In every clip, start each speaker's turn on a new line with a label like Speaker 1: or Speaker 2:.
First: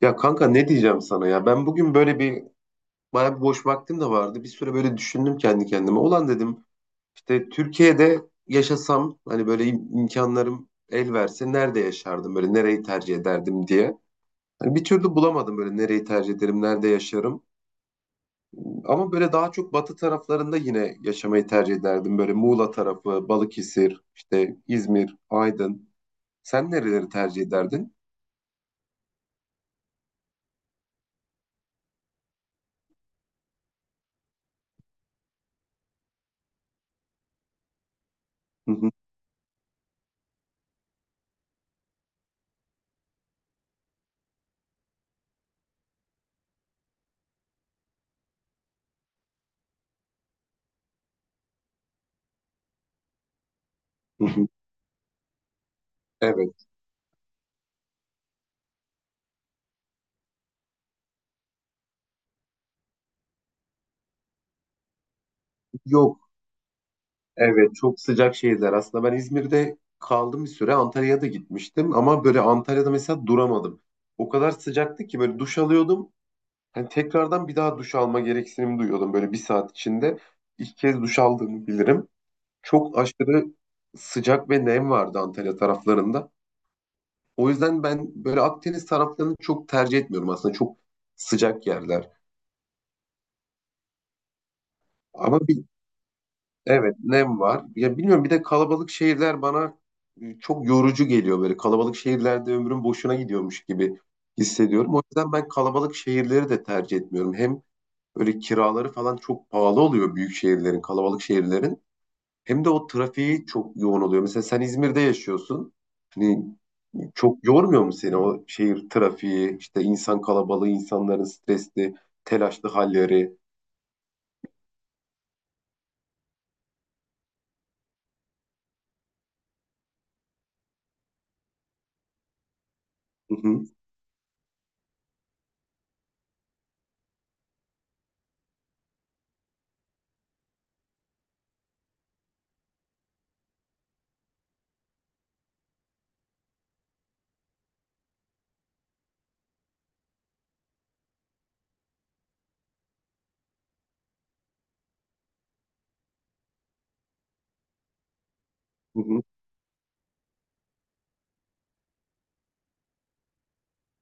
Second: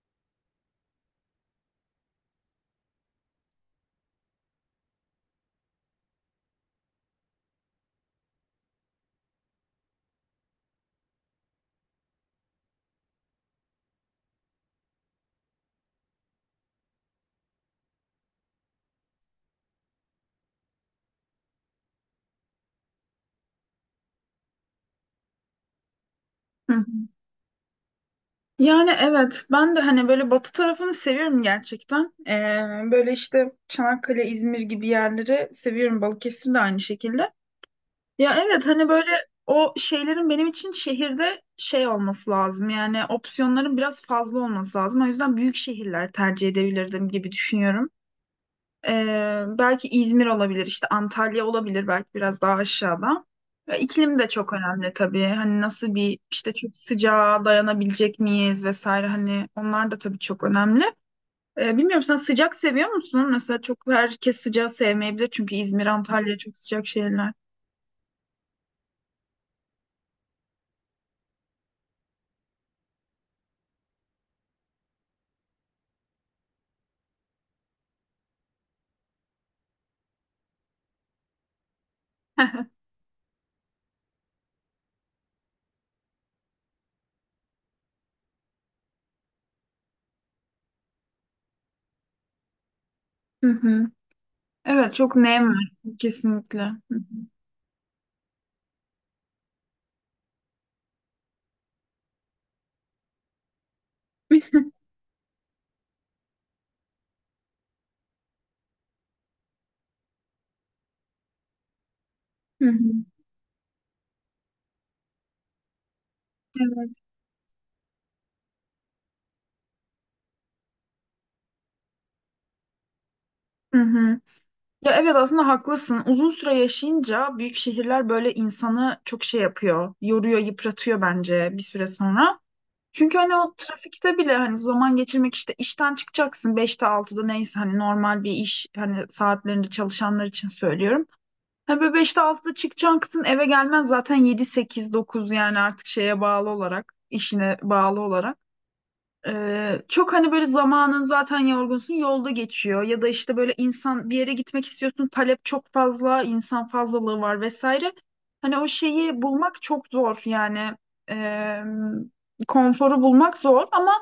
Speaker 1: Ya kanka ne diyeceğim sana ya? Ben bugün böyle bayağı bir boş vaktim de vardı. Bir süre böyle düşündüm kendi kendime. Ulan dedim işte Türkiye'de yaşasam hani böyle imkanlarım el verse nerede yaşardım, böyle nereyi tercih ederdim diye. Hani bir türlü bulamadım böyle nereyi tercih ederim, nerede yaşarım. Ama böyle daha çok batı taraflarında yine yaşamayı tercih ederdim. Böyle Muğla tarafı, Balıkesir, işte İzmir, Aydın. Sen
Speaker 2: Hı.
Speaker 1: nereleri tercih ederdin?
Speaker 2: Yani evet ben de hani böyle batı tarafını seviyorum gerçekten. Böyle işte Çanakkale, İzmir gibi yerleri seviyorum. Balıkesir de aynı şekilde. Ya evet
Speaker 1: Hı
Speaker 2: hani
Speaker 1: hı,
Speaker 2: böyle o şeylerin benim için şehirde şey olması lazım. Yani opsiyonların biraz fazla olması lazım. O yüzden büyük şehirler tercih edebilirdim gibi düşünüyorum. Belki İzmir olabilir, işte Antalya olabilir belki biraz daha aşağıda. Ya, iklim
Speaker 1: hı
Speaker 2: de
Speaker 1: hı.
Speaker 2: çok önemli tabii. Hani nasıl bir işte
Speaker 1: Evet.
Speaker 2: çok sıcağa dayanabilecek miyiz vesaire hani onlar da tabii çok önemli. Bilmiyorum sen sıcak seviyor musun? Mesela çok herkes sıcağı sevmeyebilir çünkü İzmir,
Speaker 1: Yok.
Speaker 2: Antalya çok sıcak şehirler.
Speaker 1: Evet, çok sıcak şehirler. Aslında ben İzmir'de kaldım bir süre. Antalya'ya da gitmiştim ama böyle Antalya'da mesela duramadım. O kadar sıcaktı ki böyle duş alıyordum. Hani tekrardan bir daha duş alma gereksinimi duyuyordum böyle bir saat içinde. İlk kez duş aldığımı bilirim. Çok aşırı sıcak ve nem vardı Antalya taraflarında. O yüzden ben böyle Akdeniz taraflarını çok tercih etmiyorum aslında. Çok sıcak yerler.
Speaker 2: Hı hı. Evet çok nem
Speaker 1: Ama bir.
Speaker 2: var kesinlikle.
Speaker 1: Evet, nem var. Ya bilmiyorum, bir de kalabalık şehirler bana çok yorucu geliyor böyle. Kalabalık şehirlerde ömrüm boşuna gidiyormuş gibi hissediyorum. O yüzden ben kalabalık şehirleri de tercih etmiyorum. Hem böyle kiraları falan çok pahalı oluyor büyük şehirlerin, kalabalık şehirlerin.
Speaker 2: Hı
Speaker 1: Hem de o
Speaker 2: hı.
Speaker 1: trafiği çok yoğun oluyor. Mesela sen İzmir'de yaşıyorsun. Hani
Speaker 2: Evet.
Speaker 1: çok yormuyor mu seni o şehir trafiği, işte insan kalabalığı, insanların stresli, telaşlı halleri?
Speaker 2: Hı hı. Ya evet aslında haklısın. Uzun süre yaşayınca büyük şehirler böyle insanı çok şey yapıyor. Yoruyor, yıpratıyor bence bir süre sonra. Çünkü
Speaker 1: Hı
Speaker 2: hani o
Speaker 1: hı,
Speaker 2: trafikte bile hani zaman geçirmek işte işten çıkacaksın beşte altıda neyse hani normal bir iş hani saatlerinde çalışanlar için söylüyorum. Hani böyle 5'te 6'da çıkacaksın eve gelmen zaten 7 8 9 yani artık şeye bağlı olarak işine bağlı olarak. Çok hani böyle zamanın zaten yorgunsun yolda geçiyor ya da işte böyle insan bir yere gitmek istiyorsun talep çok fazla insan fazlalığı var vesaire. Hani o
Speaker 1: hı
Speaker 2: şeyi
Speaker 1: hı,
Speaker 2: bulmak çok zor yani Ee, konforu bulmak zor ama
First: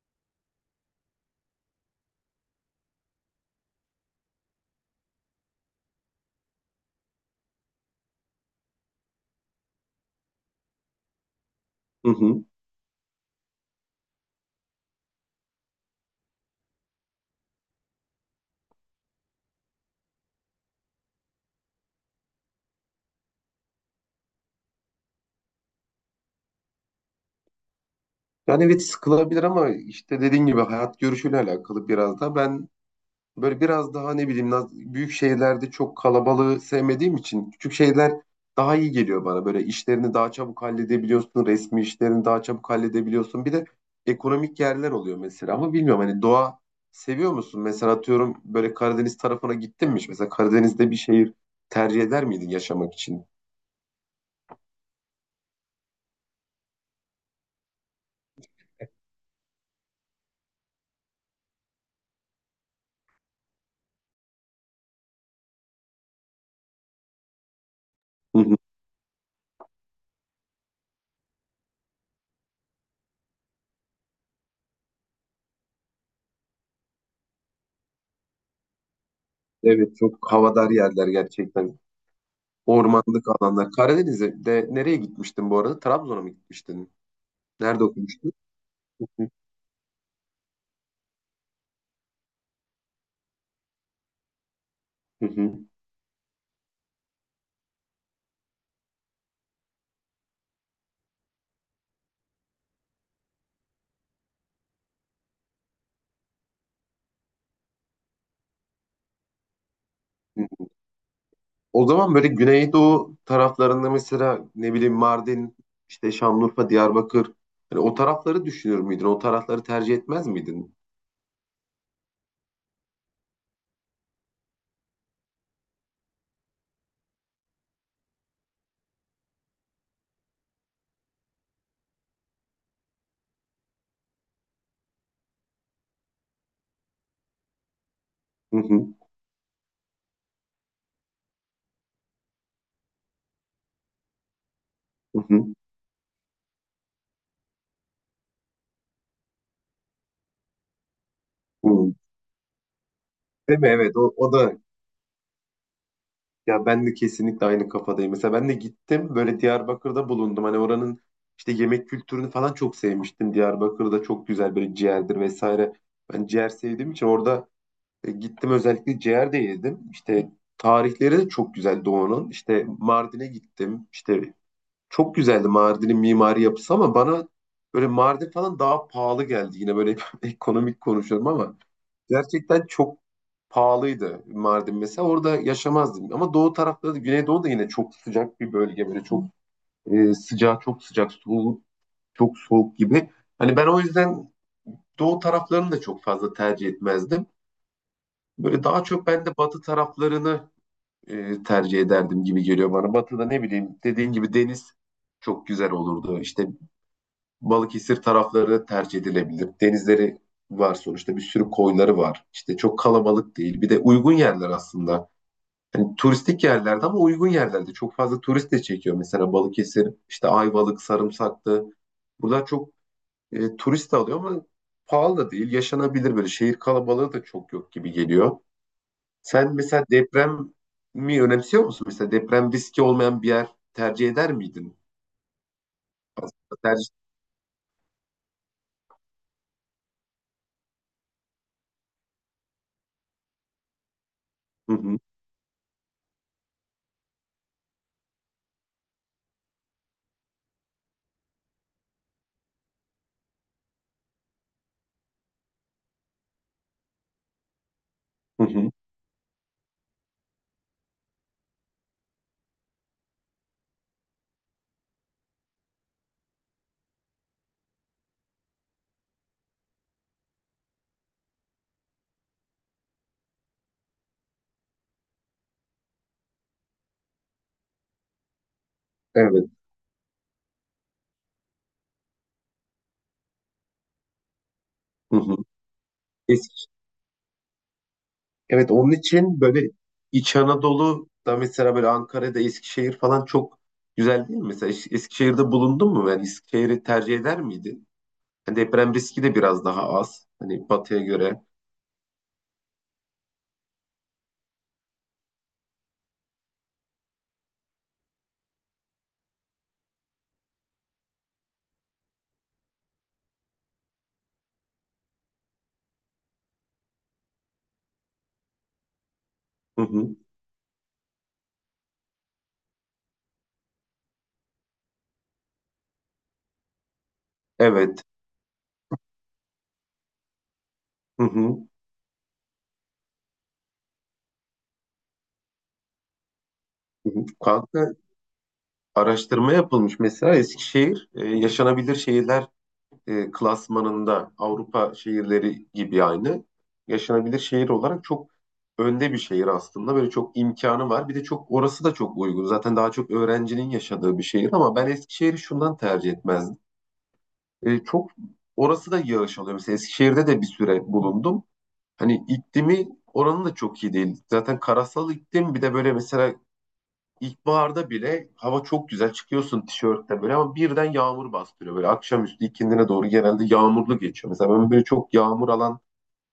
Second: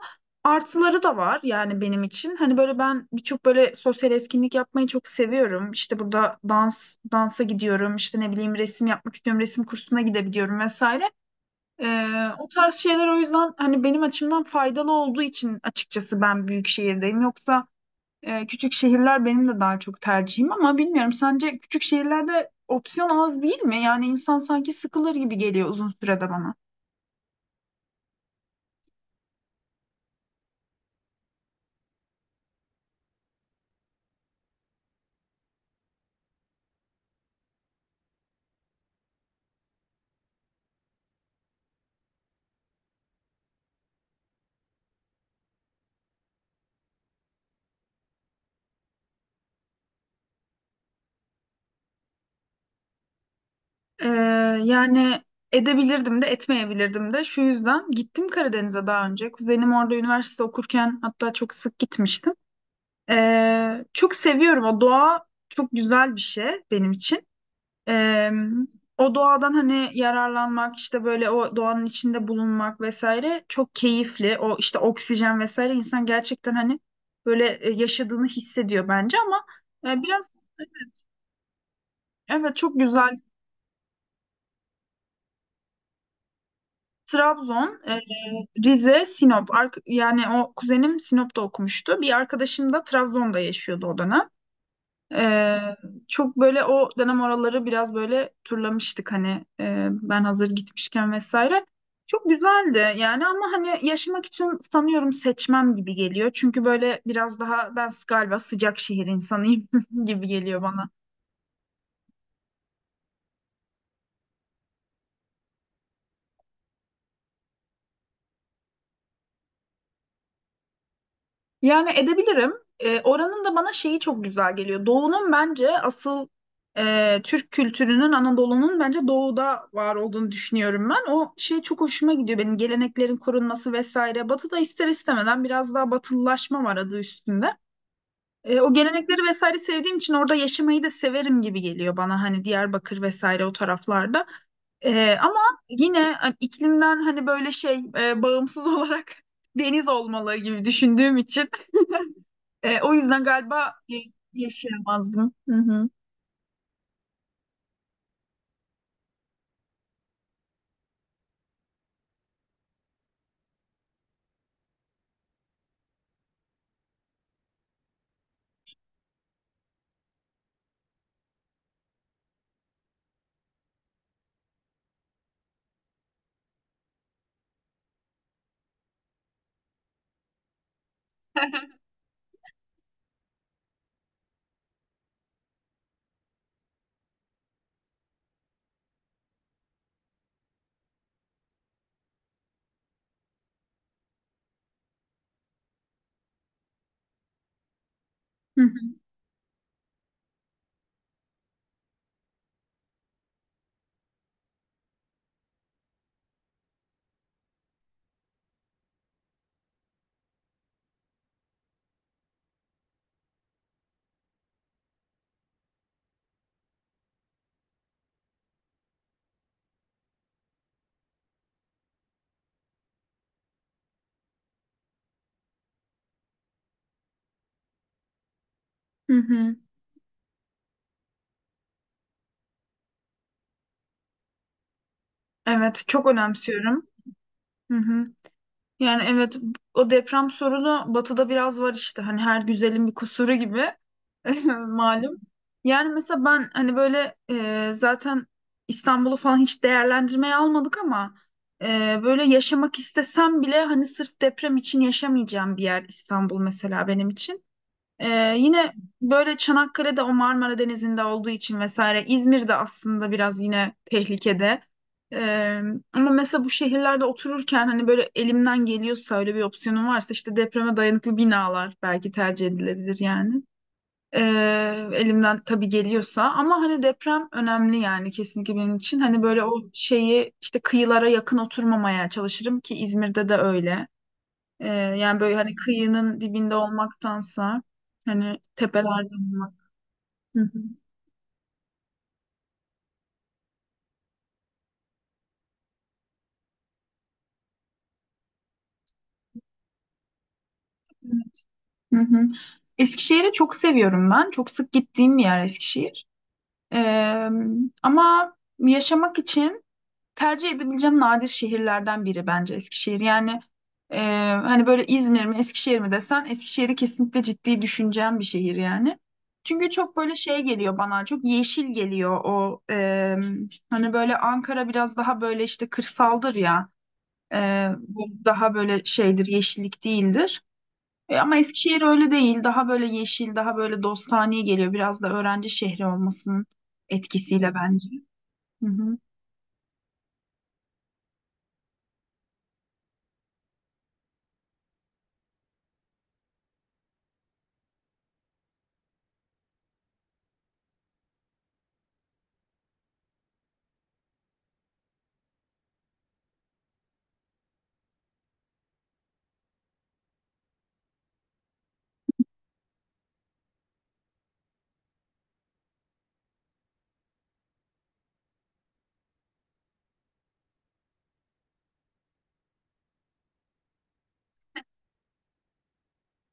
Speaker 2: artıları da var yani benim için. Hani böyle ben birçok böyle sosyal etkinlik yapmayı çok seviyorum. İşte burada dansa gidiyorum işte ne bileyim resim yapmak istiyorum resim kursuna gidebiliyorum vesaire.
Speaker 1: hı hı.
Speaker 2: O tarz şeyler o yüzden hani benim açımdan faydalı olduğu için açıkçası ben büyük şehirdeyim. Yoksa küçük şehirler benim de daha çok tercihim ama bilmiyorum sence küçük şehirlerde opsiyon az değil mi? Yani insan sanki sıkılır gibi geliyor uzun sürede bana.
Speaker 1: Yani evet, sıkılabilir ama işte dediğin gibi hayat görüşüyle alakalı biraz da. Ben böyle biraz daha ne bileyim büyük şehirlerde çok kalabalığı sevmediğim için küçük şeyler daha iyi geliyor bana. Böyle işlerini daha çabuk halledebiliyorsun, resmi işlerini daha çabuk halledebiliyorsun. Bir de ekonomik yerler oluyor mesela. Ama bilmiyorum, hani doğa seviyor musun? Mesela atıyorum böyle Karadeniz tarafına gittin mi hiç? Mesela Karadeniz'de bir şehir tercih eder miydin yaşamak için?
Speaker 2: Ee, Yani edebilirdim de etmeyebilirdim de şu yüzden gittim Karadeniz'e daha önce. Kuzenim orada üniversite okurken hatta çok sık gitmiştim. Çok seviyorum o doğa çok güzel bir şey benim için. Eee,
Speaker 1: Hı hı.
Speaker 2: O doğadan hani yararlanmak işte böyle o doğanın içinde bulunmak vesaire çok keyifli. O işte oksijen vesaire insan gerçekten hani böyle yaşadığını hissediyor bence ama
Speaker 1: Evet, çok
Speaker 2: biraz
Speaker 1: havadar yerler gerçekten.
Speaker 2: evet çok güzel.
Speaker 1: Ormanlık alanlar. Karadeniz'e de nereye gitmiştin bu arada? Trabzon'a mı gitmiştin?
Speaker 2: Trabzon,
Speaker 1: Nerede okumuştun?
Speaker 2: Rize, Sinop. Yani o kuzenim Sinop'ta okumuştu. Bir arkadaşım da Trabzon'da yaşıyordu o dönem.
Speaker 1: Hı
Speaker 2: Ee,
Speaker 1: hı.
Speaker 2: Çok böyle o dönem oraları biraz böyle turlamıştık hani ben hazır gitmişken vesaire. Çok güzeldi yani ama hani yaşamak için sanıyorum seçmem gibi geliyor. Çünkü böyle biraz daha ben galiba sıcak şehir insanıyım gibi geliyor
Speaker 1: Hı.
Speaker 2: bana.
Speaker 1: O zaman böyle Güneydoğu taraflarında mesela ne bileyim Mardin, işte Şanlıurfa, Diyarbakır. Hani o tarafları düşünür müydün? O tarafları tercih etmez miydin?
Speaker 2: Yani edebilirim. E, oranın da bana şeyi çok güzel geliyor. Doğu'nun bence asıl Türk kültürünün, Anadolu'nun bence Doğu'da var olduğunu düşünüyorum ben. O şey çok hoşuma gidiyor benim geleneklerin korunması vesaire. Batı'da ister istemeden biraz daha batılılaşma var adı üstünde.
Speaker 1: Hı
Speaker 2: E, o
Speaker 1: hı.
Speaker 2: gelenekleri vesaire sevdiğim için orada yaşamayı da severim gibi geliyor bana hani Diyarbakır vesaire o taraflarda. E,
Speaker 1: Hı
Speaker 2: ama
Speaker 1: hı.
Speaker 2: yine hani, iklimden hani böyle şey bağımsız olarak deniz olmalı gibi düşündüğüm için.
Speaker 1: Hı.
Speaker 2: E, o yüzden
Speaker 1: Değil mi?
Speaker 2: galiba
Speaker 1: Evet. O, o da.
Speaker 2: yaşayamazdım. Hı hı.
Speaker 1: Ya ben de kesinlikle aynı kafadayım. Mesela ben de gittim, böyle Diyarbakır'da bulundum. Hani oranın işte yemek kültürünü falan çok sevmiştim. Diyarbakır'da çok güzel böyle ciğerdir vesaire. Ben ciğer sevdiğim için orada gittim özellikle, ciğer de yedim. İşte tarihleri de çok güzel Doğu'nun. İşte Mardin'e gittim. İşte çok güzeldi Mardin'in mimari yapısı ama bana böyle Mardin falan daha pahalı geldi. Yine böyle ekonomik konuşuyorum ama gerçekten çok pahalıydı Mardin mesela. Orada yaşamazdım. Ama doğu tarafları da, Güneydoğu da yine çok sıcak bir bölge. Böyle çok sıcağı çok sıcak, soğuk çok soğuk gibi. Hani ben o yüzden doğu taraflarını da çok fazla tercih etmezdim.
Speaker 2: Hı
Speaker 1: Böyle
Speaker 2: hı.
Speaker 1: daha çok ben de batı taraflarını tercih ederdim gibi geliyor bana. Batı'da ne bileyim, dediğin gibi deniz çok güzel olurdu. İşte Balıkesir tarafları tercih edilebilir. Denizleri var sonuçta, bir sürü koyları var. İşte çok kalabalık değil. Bir de uygun yerler aslında. Yani turistik yerlerde ama uygun yerlerde. Çok fazla turist de çekiyor. Mesela Balıkesir, işte Ayvalık, Sarımsaklı. Buralar çok turist de alıyor ama pahalı da değil. Yaşanabilir böyle. Şehir kalabalığı da çok yok gibi geliyor.
Speaker 2: Hı
Speaker 1: Sen
Speaker 2: hı.
Speaker 1: mesela deprem mi önemsiyor musun? Mesela deprem riski olmayan bir yer tercih eder miydin?
Speaker 2: Evet, çok
Speaker 1: Aslında
Speaker 2: önemsiyorum.
Speaker 1: tercih...
Speaker 2: Hı hı. Yani evet, o deprem sorunu batıda biraz var işte. Hani her güzelin bir kusuru gibi.
Speaker 1: Hı hı,
Speaker 2: Malum. Yani mesela ben hani böyle zaten İstanbul'u falan hiç değerlendirmeye almadık ama böyle yaşamak istesem bile hani sırf deprem için yaşamayacağım bir yer İstanbul mesela benim için.
Speaker 1: hı hı.
Speaker 2: Yine böyle Çanakkale'de o Marmara Denizi'nde olduğu için vesaire İzmir'de aslında biraz yine tehlikede. Ee, Ama mesela bu şehirlerde otururken hani böyle elimden geliyorsa öyle bir opsiyonum varsa işte depreme dayanıklı binalar belki tercih edilebilir yani. Ee, Elimden tabii geliyorsa ama hani deprem önemli yani kesinlikle benim için. Hani böyle
Speaker 1: Evet.
Speaker 2: o şeyi işte kıyılara yakın oturmamaya çalışırım ki İzmir'de de öyle.
Speaker 1: Hı
Speaker 2: Yani böyle
Speaker 1: hı.
Speaker 2: hani kıyının dibinde olmaktansa hani
Speaker 1: Evet, onun
Speaker 2: tepelerde
Speaker 1: için
Speaker 2: olmak.
Speaker 1: böyle İç
Speaker 2: Hı hı.
Speaker 1: Anadolu'da mesela böyle Ankara'da, Eskişehir falan çok güzel değil mi? Mesela Eskişehir'de bulundun mu? Yani Eskişehir'i tercih eder miydin? Hani deprem riski de biraz daha az, hani batıya göre.
Speaker 2: Hı hı. Eskişehir'i çok seviyorum ben. Çok sık gittiğim bir yer Eskişehir. Ee, Ama yaşamak için tercih edebileceğim nadir şehirlerden biri bence Eskişehir. Yani e, hani böyle İzmir mi Eskişehir mi desen Eskişehir'i kesinlikle ciddi düşüneceğim bir şehir yani. Çünkü
Speaker 1: Hı
Speaker 2: çok böyle
Speaker 1: hı.
Speaker 2: şey geliyor bana çok yeşil geliyor o hani böyle Ankara biraz daha böyle işte kırsaldır ya E,
Speaker 1: Evet.
Speaker 2: bu daha böyle şeydir yeşillik değildir. E,
Speaker 1: Hı
Speaker 2: ama
Speaker 1: hı.
Speaker 2: Eskişehir öyle değil daha böyle yeşil daha böyle dostane geliyor biraz da öğrenci şehri olmasının
Speaker 1: Hı hı.
Speaker 2: etkisiyle bence.
Speaker 1: Kanka
Speaker 2: Hı hı.
Speaker 1: araştırma yapılmış mesela. Eskişehir yaşanabilir şehirler klasmanında Avrupa şehirleri gibi, aynı yaşanabilir şehir olarak çok önde bir şehir aslında. Böyle çok imkanı var. Bir de çok orası da çok uygun. Zaten daha çok öğrencinin yaşadığı bir şehir. Ama ben Eskişehir'i şundan tercih etmezdim. E, çok orası da yağış alıyor. Mesela Eskişehir'de de bir süre bulundum. Hani iklimi oranın da çok iyi değil. Zaten karasal iklim. Bir de böyle mesela İlkbaharda bile hava çok güzel, çıkıyorsun tişörtte böyle ama birden yağmur bastırıyor. Böyle akşamüstü, ikindine doğru genelde yağmurlu geçiyor. Mesela ben böyle çok yağmur alan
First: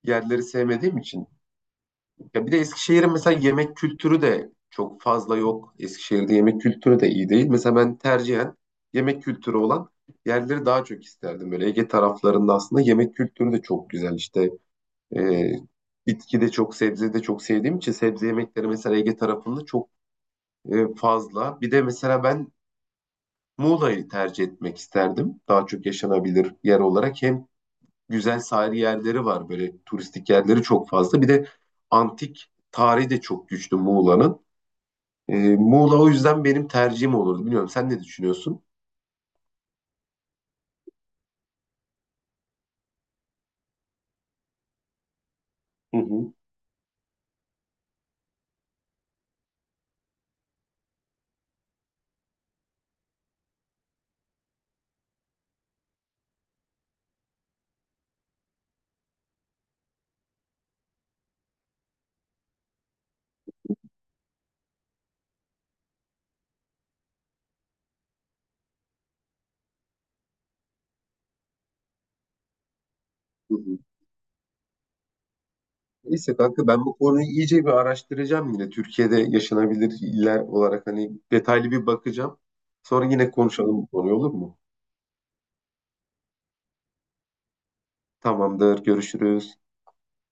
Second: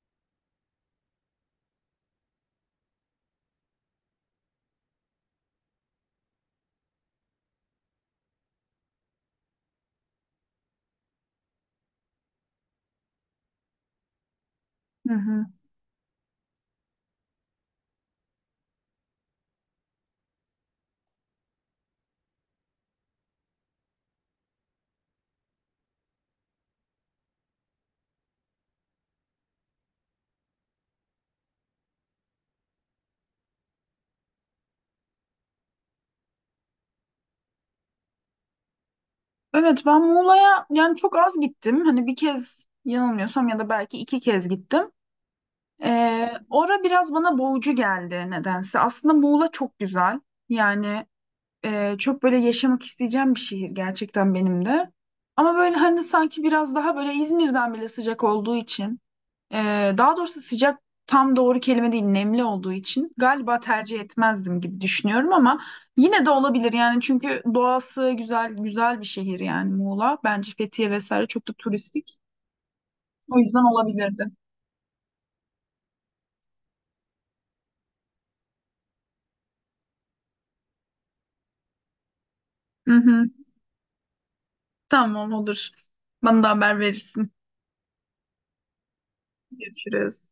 Speaker 1: yerleri sevmediğim için. Ya bir de Eskişehir'in mesela yemek kültürü de çok fazla yok. Eskişehir'de yemek kültürü de iyi değil. Mesela ben tercihen yemek kültürü olan yerleri daha çok isterdim. Böyle Ege taraflarında aslında yemek kültürü de çok güzel. İşte
Speaker 2: Hı hı.
Speaker 1: e, bitki de çok, sebze de çok sevdiğim için sebze yemekleri mesela Ege tarafında çok fazla. Bir de mesela ben Muğla'yı tercih etmek isterdim. Daha çok yaşanabilir yer olarak. Hem güzel sahil yerleri var, böyle turistik yerleri çok fazla. Bir de antik tarihi de çok güçlü Muğla'nın. Muğla o yüzden benim tercihim olurdu. Bilmiyorum, sen ne düşünüyorsun?
Speaker 2: Evet ben Muğla'ya yani çok az gittim. Hani bir kez yanılmıyorsam ya da belki iki kez gittim.
Speaker 1: Hı hı.
Speaker 2: Ora biraz bana boğucu geldi nedense. Aslında Muğla çok güzel. Yani çok böyle yaşamak isteyeceğim bir şehir gerçekten benim de. Ama böyle hani sanki biraz daha böyle İzmir'den bile sıcak olduğu için. Daha doğrusu sıcak tam doğru kelime değil, nemli olduğu için galiba tercih etmezdim gibi düşünüyorum ama yine de olabilir yani çünkü doğası güzel güzel bir şehir yani Muğla. Bence Fethiye vesaire çok da turistik. O
Speaker 1: Hı
Speaker 2: yüzden
Speaker 1: hı.
Speaker 2: olabilirdi.
Speaker 1: Neyse kanka, ben bu konuyu iyice bir araştıracağım yine. Türkiye'de yaşanabilir iller olarak hani detaylı bir bakacağım.
Speaker 2: Hı
Speaker 1: Sonra
Speaker 2: hı.
Speaker 1: yine konuşalım bu konuyu, olur mu?
Speaker 2: Tamam olur. Bana da haber verirsin.
Speaker 1: Tamamdır, görüşürüz.
Speaker 2: Görüşürüz.